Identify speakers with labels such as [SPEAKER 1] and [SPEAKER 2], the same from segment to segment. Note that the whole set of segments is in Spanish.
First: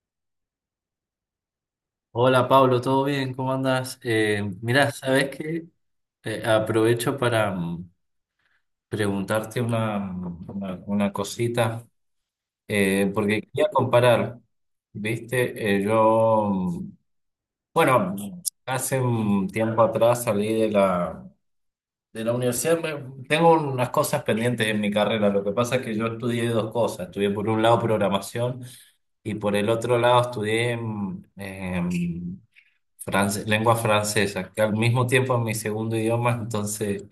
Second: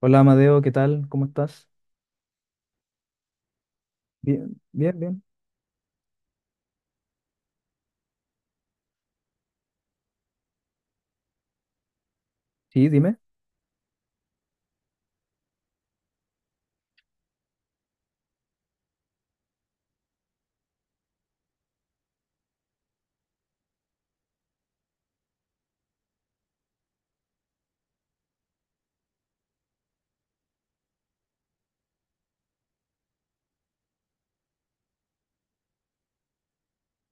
[SPEAKER 1] Hola Amadeo, ¿qué tal? ¿Cómo estás?
[SPEAKER 2] Hola Pablo, ¿todo bien? ¿Cómo andas?
[SPEAKER 1] Bien,
[SPEAKER 2] Mirá,
[SPEAKER 1] bien, bien.
[SPEAKER 2] ¿sabes qué? Aprovecho para preguntarte una cosita,
[SPEAKER 1] Sí, dime.
[SPEAKER 2] porque quería comparar, ¿viste? Yo, bueno, hace un tiempo atrás salí de la universidad. Tengo unas cosas pendientes en mi carrera. Lo que pasa es que yo estudié dos cosas. Estudié por un lado programación y por el otro lado estudié lengua francesa, que al mismo tiempo es mi segundo idioma, entonces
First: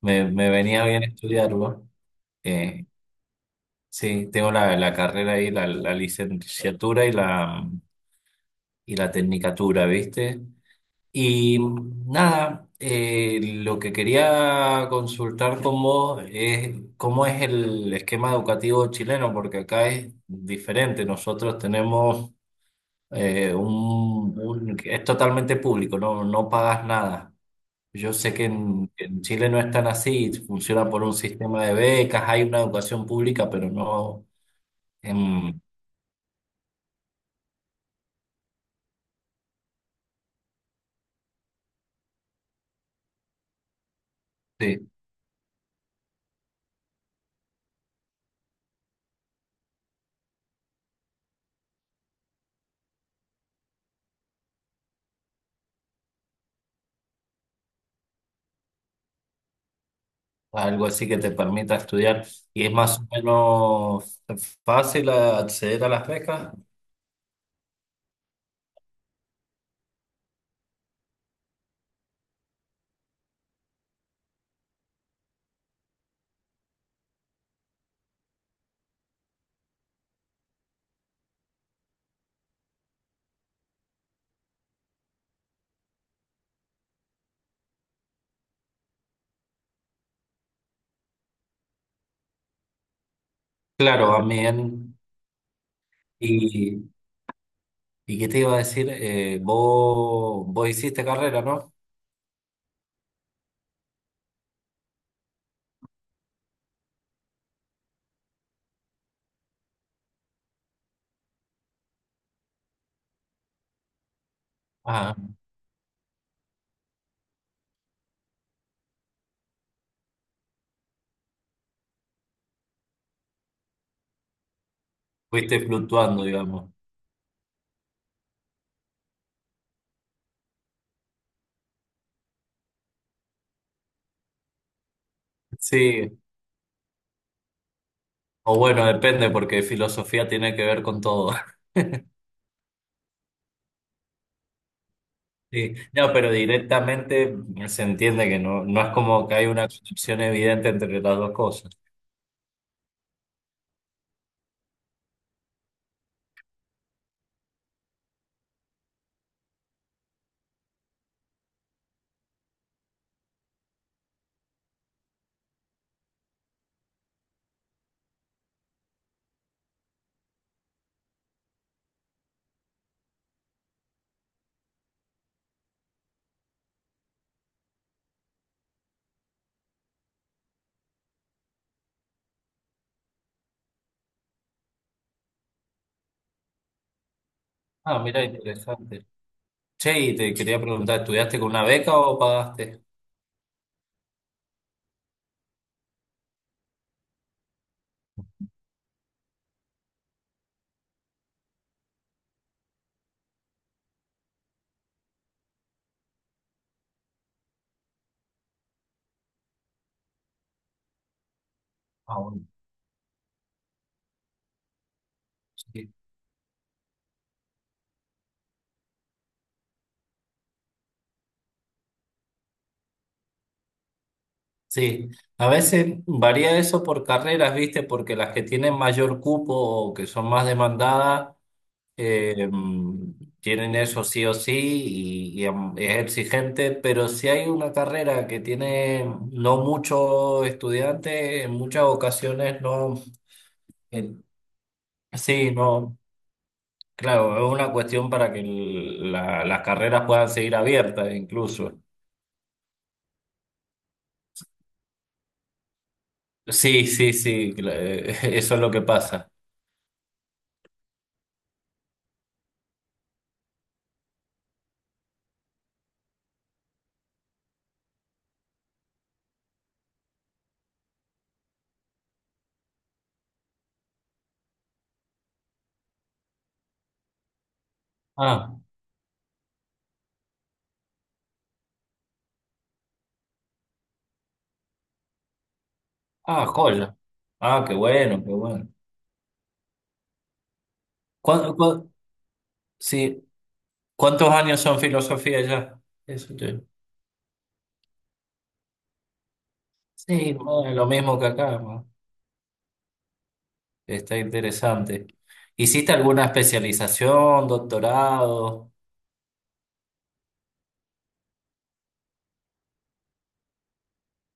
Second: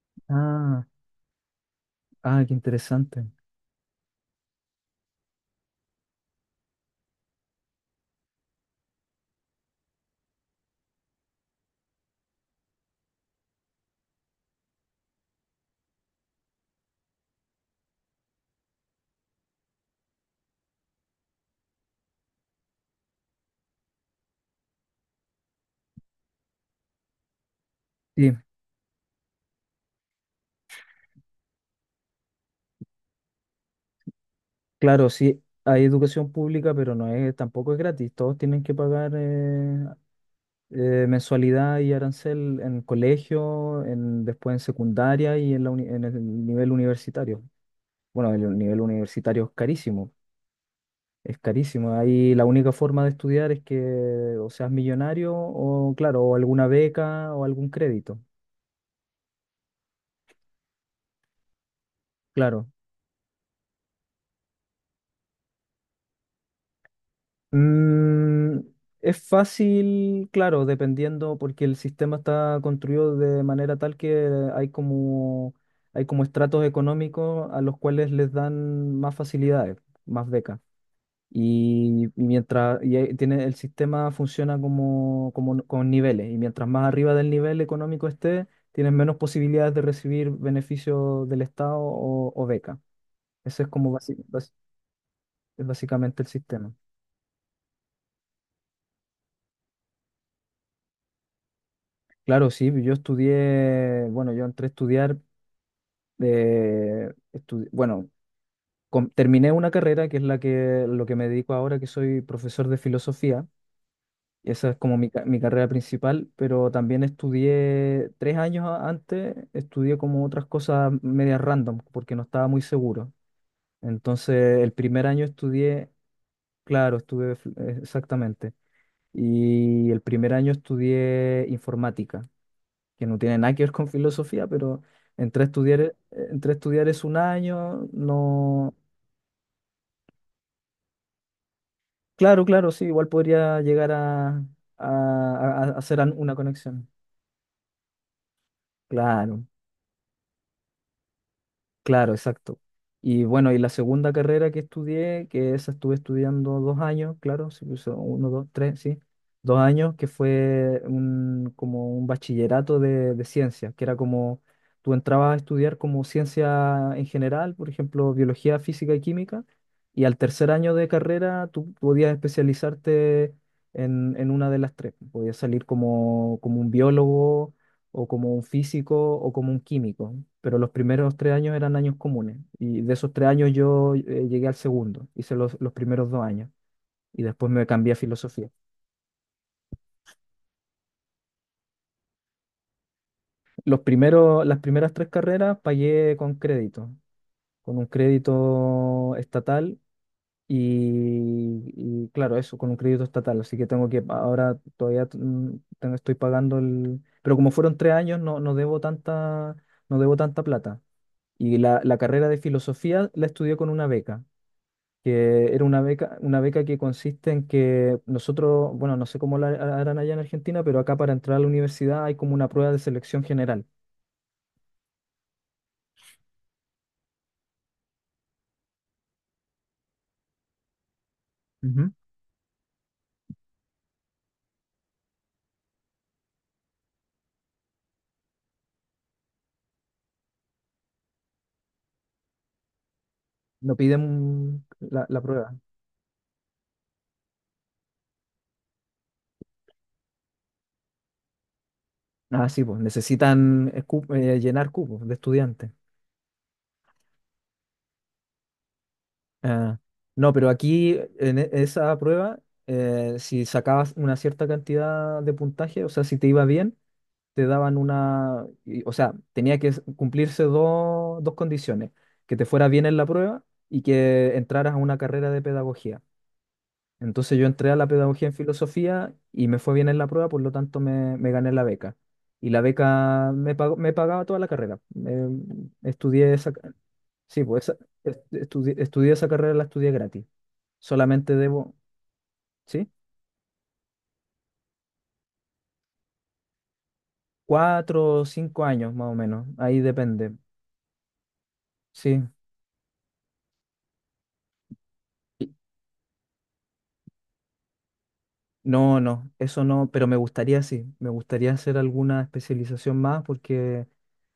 [SPEAKER 2] me venía
[SPEAKER 1] Ah,
[SPEAKER 2] bien estudiarlo.
[SPEAKER 1] ah, qué
[SPEAKER 2] Eh,
[SPEAKER 1] interesante.
[SPEAKER 2] sí, tengo la carrera ahí, la licenciatura y la tecnicatura, ¿viste? Y nada, lo que quería consultar con vos es cómo es el esquema educativo chileno, porque acá es diferente. Nosotros tenemos es totalmente público, no, no pagas nada. Yo sé
[SPEAKER 1] Sí,
[SPEAKER 2] que en Chile no es tan así, funciona por un sistema de becas, hay una educación pública, pero no
[SPEAKER 1] claro, sí,
[SPEAKER 2] em,
[SPEAKER 1] hay educación pública, pero no es, tampoco es gratis. Todos tienen que pagar mensualidad y arancel en colegio, después en
[SPEAKER 2] sí,
[SPEAKER 1] secundaria y en el nivel universitario. Bueno, el nivel universitario es carísimo, es carísimo. Ahí la única forma de estudiar es que o seas millonario o, claro, o alguna beca o algún crédito.
[SPEAKER 2] algo así que te permita estudiar. Y
[SPEAKER 1] Claro.
[SPEAKER 2] es más o menos fácil acceder a las becas.
[SPEAKER 1] Mm, es fácil, claro, dependiendo, porque el sistema está construido de manera tal que hay como, hay como estratos económicos a los cuales les dan más facilidades, más becas. Y mientras y ahí tiene, el sistema funciona como con niveles, y mientras más arriba del nivel económico esté, tienes menos posibilidades de recibir beneficios del Estado o beca. Ese es como
[SPEAKER 2] Claro, también.
[SPEAKER 1] es básicamente el sistema.
[SPEAKER 2] ¿Y, y qué te iba a decir? Vos hiciste carrera, ¿no?
[SPEAKER 1] Claro, sí, bueno, yo entré a estudiar, bueno, terminé una carrera que es la que, lo que me dedico ahora, que soy profesor de filosofía. Esa es como mi,
[SPEAKER 2] Ah,
[SPEAKER 1] ca- mi carrera principal, pero también estudié 3 años antes. Estudié como otras cosas medias random, porque no estaba muy seguro. Entonces, el primer año
[SPEAKER 2] fuiste
[SPEAKER 1] estudié.
[SPEAKER 2] fluctuando, digamos.
[SPEAKER 1] Claro, estuve, exactamente. Y el primer año estudié informática, que no tiene nada que ver con filosofía, pero entré a estudiar, eh,
[SPEAKER 2] Sí,
[SPEAKER 1] entré a estudiar es un año,
[SPEAKER 2] o
[SPEAKER 1] no.
[SPEAKER 2] bueno, depende, porque filosofía tiene que ver con todo.
[SPEAKER 1] Claro, claro, sí, igual podría llegar a, a- a-
[SPEAKER 2] Sí,
[SPEAKER 1] a hacer
[SPEAKER 2] no, pero
[SPEAKER 1] una conexión.
[SPEAKER 2] directamente se entiende que no, no es como que
[SPEAKER 1] Claro.
[SPEAKER 2] hay una conexión evidente entre las dos cosas.
[SPEAKER 1] Claro, exacto. Y bueno, la segunda carrera que estudié, que esa estuve estudiando 2 años, claro, sí, pues, uno, dos, tres, sí, 2 años, que fue como un bachillerato de ciencias, que era como, tú entrabas a estudiar como ciencia en general, por ejemplo, biología, física y química, y al tercer año de carrera tú podías especializarte en una de las tres. Podías salir como un biólogo o como un físico o como un químico, pero los primeros 3 años eran años comunes, y de esos 3 años yo llegué al segundo, hice los primeros 2 años y después me cambié a
[SPEAKER 2] Ah, mira,
[SPEAKER 1] filosofía.
[SPEAKER 2] interesante. Che, y te quería preguntar, ¿estudiaste con una beca o pagaste?
[SPEAKER 1] Las primeras tres carreras pagué con crédito, con un crédito estatal. Y claro, eso con un crédito estatal, así que ahora todavía estoy pagando pero como fueron 3 años, no, no debo tanta plata. Y la
[SPEAKER 2] Ah,
[SPEAKER 1] carrera de
[SPEAKER 2] bueno,
[SPEAKER 1] filosofía la estudié con una beca, que era una
[SPEAKER 2] sí.
[SPEAKER 1] beca, que consiste en que nosotros, bueno, no sé cómo la harán allá en Argentina, pero acá para entrar a la universidad hay como una prueba de selección general.
[SPEAKER 2] Sí, a veces varía eso por carreras, ¿viste? Porque las que tienen mayor cupo o que son más demandadas,
[SPEAKER 1] Ujú.
[SPEAKER 2] eh, tienen eso sí o sí, y es exigente, pero si hay una carrera que tiene no muchos estudiantes, en muchas ocasiones no,
[SPEAKER 1] No
[SPEAKER 2] el-
[SPEAKER 1] piden la
[SPEAKER 2] sí,
[SPEAKER 1] prueba.
[SPEAKER 2] no, claro, es una cuestión para que las carreras puedan seguir abiertas incluso.
[SPEAKER 1] Ah, sí, pues necesitan llenar cupos de estudiantes.
[SPEAKER 2] Sí, sí, sí, eso es lo que pasa.
[SPEAKER 1] Ah, no, pero aquí esa prueba, si sacabas una cierta cantidad de puntaje, o sea, si te iba bien, te daban una, o sea, tenía que cumplirse dos condiciones, que te fuera bien en la prueba y que entraras a una carrera de pedagogía. Entonces yo entré a la pedagogía en
[SPEAKER 2] Ah.
[SPEAKER 1] filosofía y me fue bien en la prueba, por lo tanto me gané la beca. Y la beca me pagaba toda la carrera. Eh, estudié
[SPEAKER 2] Ah,
[SPEAKER 1] esa, ca-
[SPEAKER 2] joya.
[SPEAKER 1] sí,
[SPEAKER 2] Ah,
[SPEAKER 1] pues
[SPEAKER 2] qué bueno, qué bueno.
[SPEAKER 1] estudié esa carrera, la estudié gratis. Solamente
[SPEAKER 2] ¿Cuán-
[SPEAKER 1] debo,
[SPEAKER 2] cuán-
[SPEAKER 1] ¿sí?
[SPEAKER 2] sí, ¿cuántos años son filosofía ya? Eso te-
[SPEAKER 1] 4 o 5 años más o menos, ahí
[SPEAKER 2] Sí,
[SPEAKER 1] depende.
[SPEAKER 2] bueno, lo mismo que acá, ¿no?
[SPEAKER 1] Sí.
[SPEAKER 2] Está interesante. ¿Hiciste alguna especialización, doctorado?
[SPEAKER 1] No, no, eso no, pero me gustaría, sí, me gustaría hacer alguna especialización más, porque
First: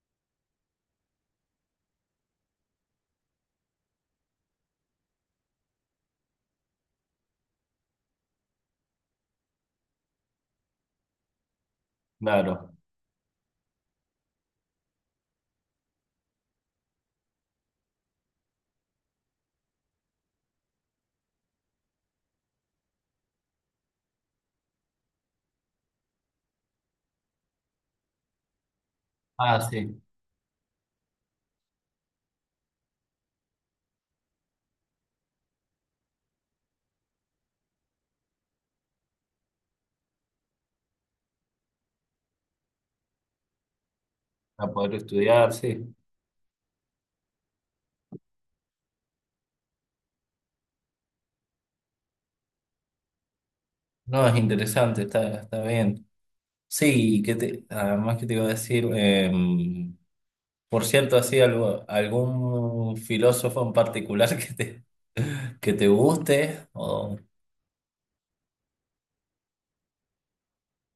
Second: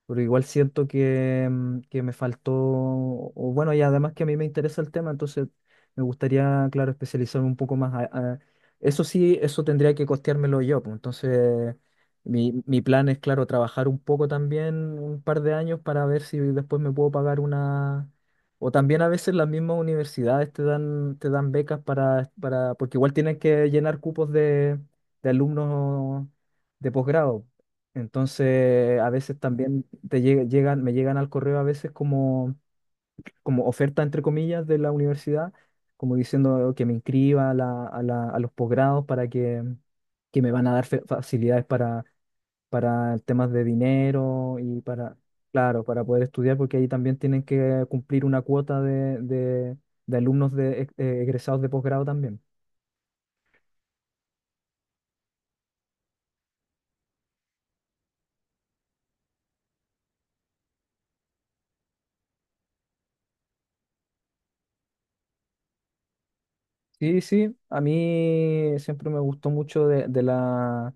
[SPEAKER 1] pero igual siento que me faltó, o bueno, y además que a mí me interesa el tema, entonces me gustaría, claro, especializarme un poco más. Eso sí, eso tendría que costeármelo yo, pues, entonces mi,
[SPEAKER 2] Claro.
[SPEAKER 1] mi plan es, claro, trabajar un poco también un par de años para ver si después me puedo pagar una. O también a veces las mismas universidades te dan becas porque igual tienen que llenar cupos de alumnos de posgrado. Entonces, a veces
[SPEAKER 2] Ah,
[SPEAKER 1] también
[SPEAKER 2] sí,
[SPEAKER 1] me llegan al correo a veces como oferta, entre comillas, de la universidad, como diciendo que me inscriba a los posgrados para que me van a dar facilidades para temas de dinero
[SPEAKER 2] para
[SPEAKER 1] y
[SPEAKER 2] poder
[SPEAKER 1] para,
[SPEAKER 2] estudiar,
[SPEAKER 1] claro,
[SPEAKER 2] sí.
[SPEAKER 1] para poder estudiar, porque ahí también tienen que cumplir una cuota de alumnos egresados de posgrado también.
[SPEAKER 2] No, es interesante, está bien. Sí, que te, además que te iba a decir, por cierto, así algún filósofo en particular que te guste, o
[SPEAKER 1] Sí, sí, a mí siempre me gustó mucho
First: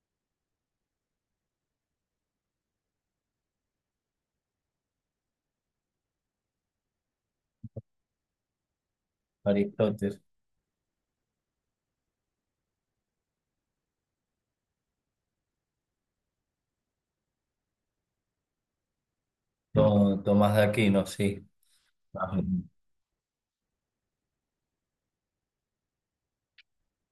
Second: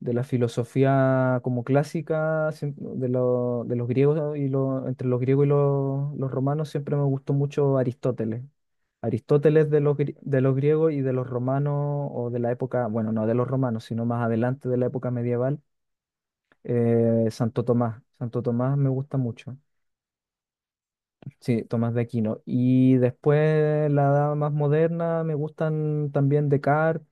[SPEAKER 1] de la filosofía como clásica, de los griegos entre los griegos y los romanos siempre me gustó mucho Aristóteles. Aristóteles de los, gri-
[SPEAKER 2] Aristóteles,
[SPEAKER 1] de los griegos, y de los romanos o de la época, bueno, no de los romanos, sino más adelante de la época medieval, Santo Tomás. Santo Tomás me gusta mucho.
[SPEAKER 2] Tomás de Aquino, sí.
[SPEAKER 1] Sí, Tomás de
[SPEAKER 2] Ah,
[SPEAKER 1] Aquino. Y después la edad más moderna me gustan también Descartes,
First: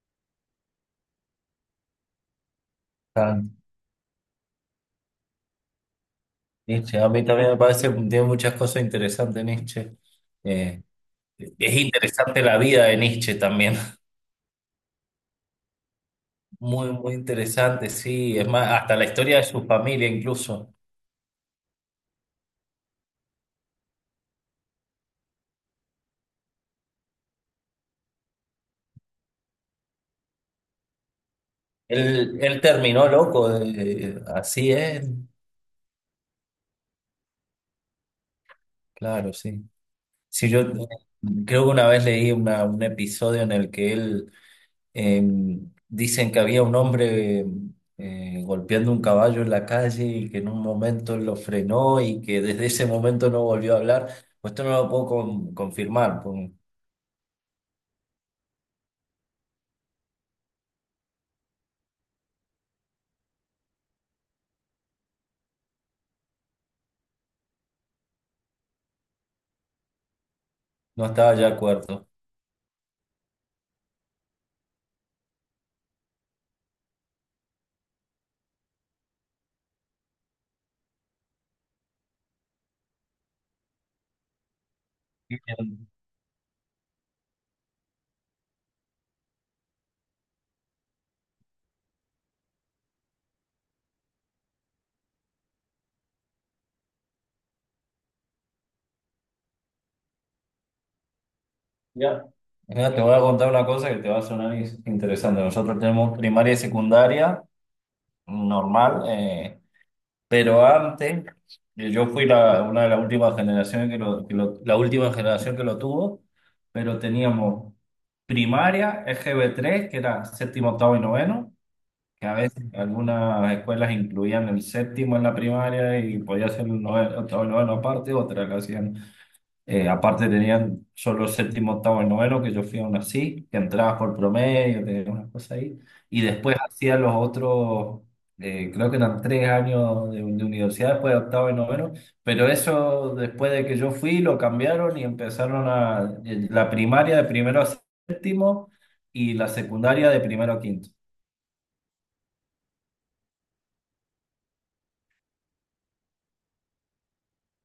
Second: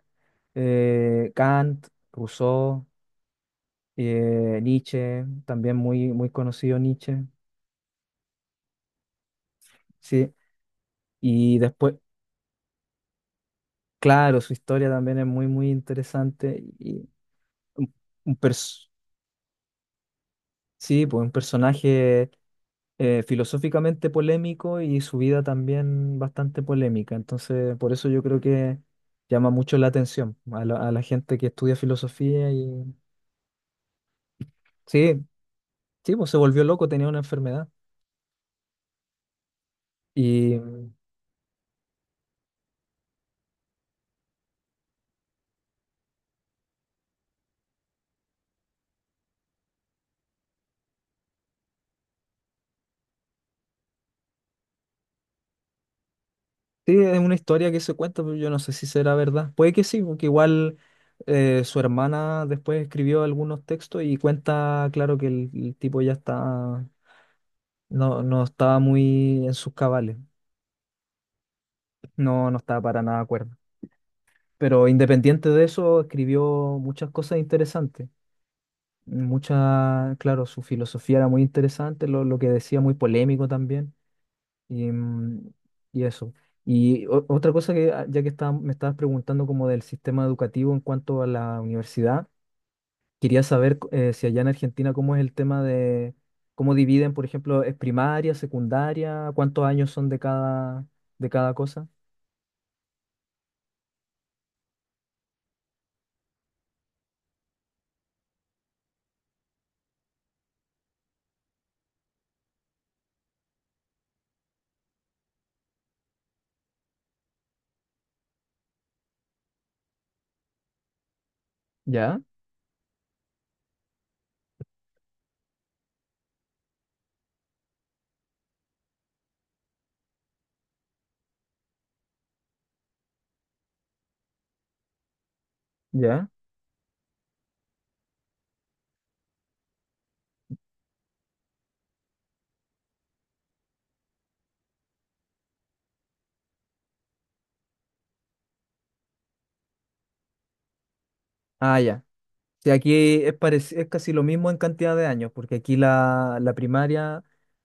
[SPEAKER 1] Kant, Rousseau.
[SPEAKER 2] Kant,
[SPEAKER 1] Nietzsche, también muy, muy conocido
[SPEAKER 2] Nietzsche, a
[SPEAKER 1] Nietzsche,
[SPEAKER 2] mí también me parece que tiene muchas cosas interesantes Nietzsche.
[SPEAKER 1] ¿sí?
[SPEAKER 2] Eh,
[SPEAKER 1] Y
[SPEAKER 2] es
[SPEAKER 1] después,
[SPEAKER 2] interesante la vida de Nietzsche también.
[SPEAKER 1] claro, su historia también es muy, muy interesante.
[SPEAKER 2] Muy,
[SPEAKER 1] Y
[SPEAKER 2] muy interesante,
[SPEAKER 1] un,
[SPEAKER 2] sí.
[SPEAKER 1] un
[SPEAKER 2] Es más,
[SPEAKER 1] pers-
[SPEAKER 2] hasta la historia de su familia incluso.
[SPEAKER 1] sí, pues un personaje filosóficamente polémico, y su vida también bastante polémica. Entonces, por eso yo creo que llama mucho la atención a la gente que estudia
[SPEAKER 2] Él,
[SPEAKER 1] filosofía
[SPEAKER 2] él
[SPEAKER 1] y.
[SPEAKER 2] terminó loco, así es.
[SPEAKER 1] Sí, sí, pues se volvió loco, tenía una enfermedad.
[SPEAKER 2] Claro, sí. Sí, yo creo que una vez leí un episodio en el que él, Eh, dicen, que había un hombre golpeando un caballo en la calle y que en un momento lo frenó y que desde ese momento no volvió a hablar. Pues esto no lo puedo confirmar, pues
[SPEAKER 1] Sí, es una historia que se cuenta, pero yo no sé si será verdad. Puede que sí, porque igual su hermana después escribió algunos textos y cuenta, claro, que el tipo ya está, no, no estaba muy en sus cabales,
[SPEAKER 2] no estaba ya de acuerdo.
[SPEAKER 1] no, no estaba para nada de acuerdo. Pero independiente de eso, escribió muchas cosas interesantes. Mucha, claro, su filosofía era muy interesante. Lo que decía muy polémico también. Y, mm,
[SPEAKER 2] Bien.
[SPEAKER 1] y eso. Y otra cosa que, ah, ya que me estabas preguntando como del sistema educativo en cuanto a la universidad, quería saber si allá en Argentina cómo es el tema de cómo dividen, por ejemplo, es primaria, secundaria, cuántos años son de cada cosa.
[SPEAKER 2] Ya. Mira, te voy a contar una cosa que te va a sonar interesante. Nosotros tenemos primaria y secundaria normal. Pero antes, yo fui una de las últimas generaciones la última generación que lo tuvo, pero teníamos primaria, EGB3, que era séptimo, octavo y noveno,
[SPEAKER 1] ¿Ya?
[SPEAKER 2] que a veces algunas escuelas incluían el séptimo en la primaria y podía ser el noveno, octavo y noveno aparte, otras lo hacían aparte, tenían solo séptimo, octavo y noveno, que yo fui aún así, que entrabas por promedio, tenías unas cosas ahí. Y
[SPEAKER 1] ¿Ya?
[SPEAKER 2] después hacía los otros, creo que eran 3 años de universidad después de octavo y noveno, pero eso, después de que yo fui, lo cambiaron y empezaron a la primaria de primero a séptimo y la secundaria de primero a quinto.
[SPEAKER 1] Ah, ya. Sí, aquí es casi lo mismo en cantidad de años, porque aquí la primaria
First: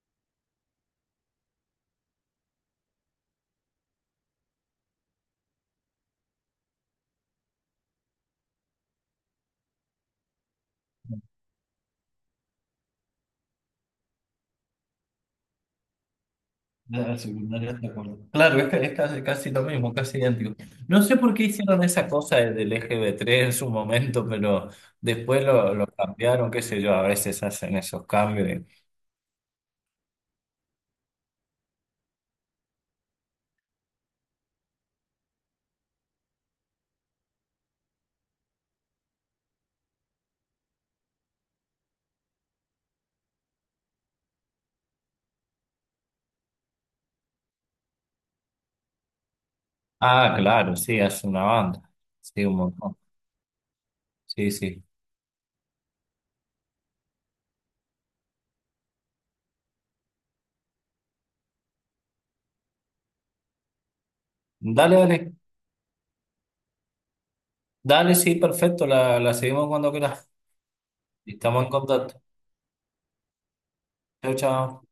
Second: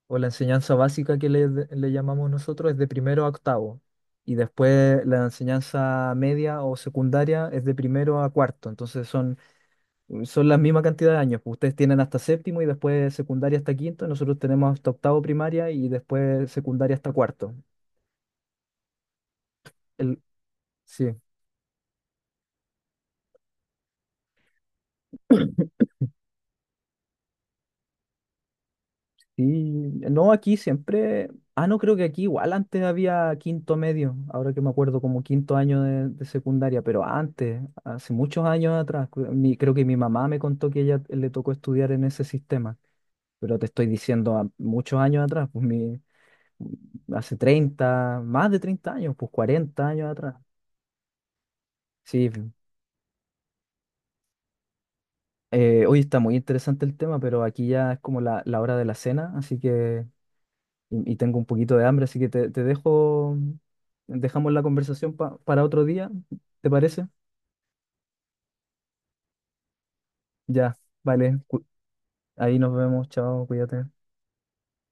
[SPEAKER 1] o la enseñanza básica que le llamamos nosotros es de primero a octavo, y después la enseñanza media o secundaria es de primero a cuarto, entonces son la misma cantidad de años. Pues ustedes tienen hasta séptimo y después secundaria hasta quinto, nosotros tenemos hasta octavo primaria y después secundaria hasta
[SPEAKER 2] La
[SPEAKER 1] cuarto.
[SPEAKER 2] secundaria está claro, es casi, casi lo mismo, casi
[SPEAKER 1] El,
[SPEAKER 2] idéntico. No sé
[SPEAKER 1] sí.
[SPEAKER 2] por qué hicieron esa cosa del EGB3 en su momento, pero después lo cambiaron, qué sé yo, a veces hacen esos cambios.
[SPEAKER 1] Sí, no, aquí siempre. Ah, no, creo que aquí igual antes había quinto medio, ahora que me acuerdo, como quinto año de secundaria, pero antes, hace muchos años atrás, creo que mi mamá me contó que ella le tocó estudiar en ese sistema, pero te estoy diciendo muchos años atrás, pues hace 30, más de 30 años, pues 40 años atrás.
[SPEAKER 2] Ah, claro, sí, hace una banda.
[SPEAKER 1] Sí,
[SPEAKER 2] Sí, un montón. Sí, sí.
[SPEAKER 1] hoy está muy interesante el tema, pero aquí ya es como la hora de la cena, así que y tengo un poquito de hambre, así que te dejo, dejamos la
[SPEAKER 2] Dale,
[SPEAKER 1] conversación
[SPEAKER 2] dale.
[SPEAKER 1] para otro día, ¿te parece?
[SPEAKER 2] Dale, sí, perfecto. La seguimos cuando quieras.
[SPEAKER 1] Ya, vale,
[SPEAKER 2] Estamos en contacto.
[SPEAKER 1] ahí nos vemos, chao, cuídate.
[SPEAKER 2] Chao, chao.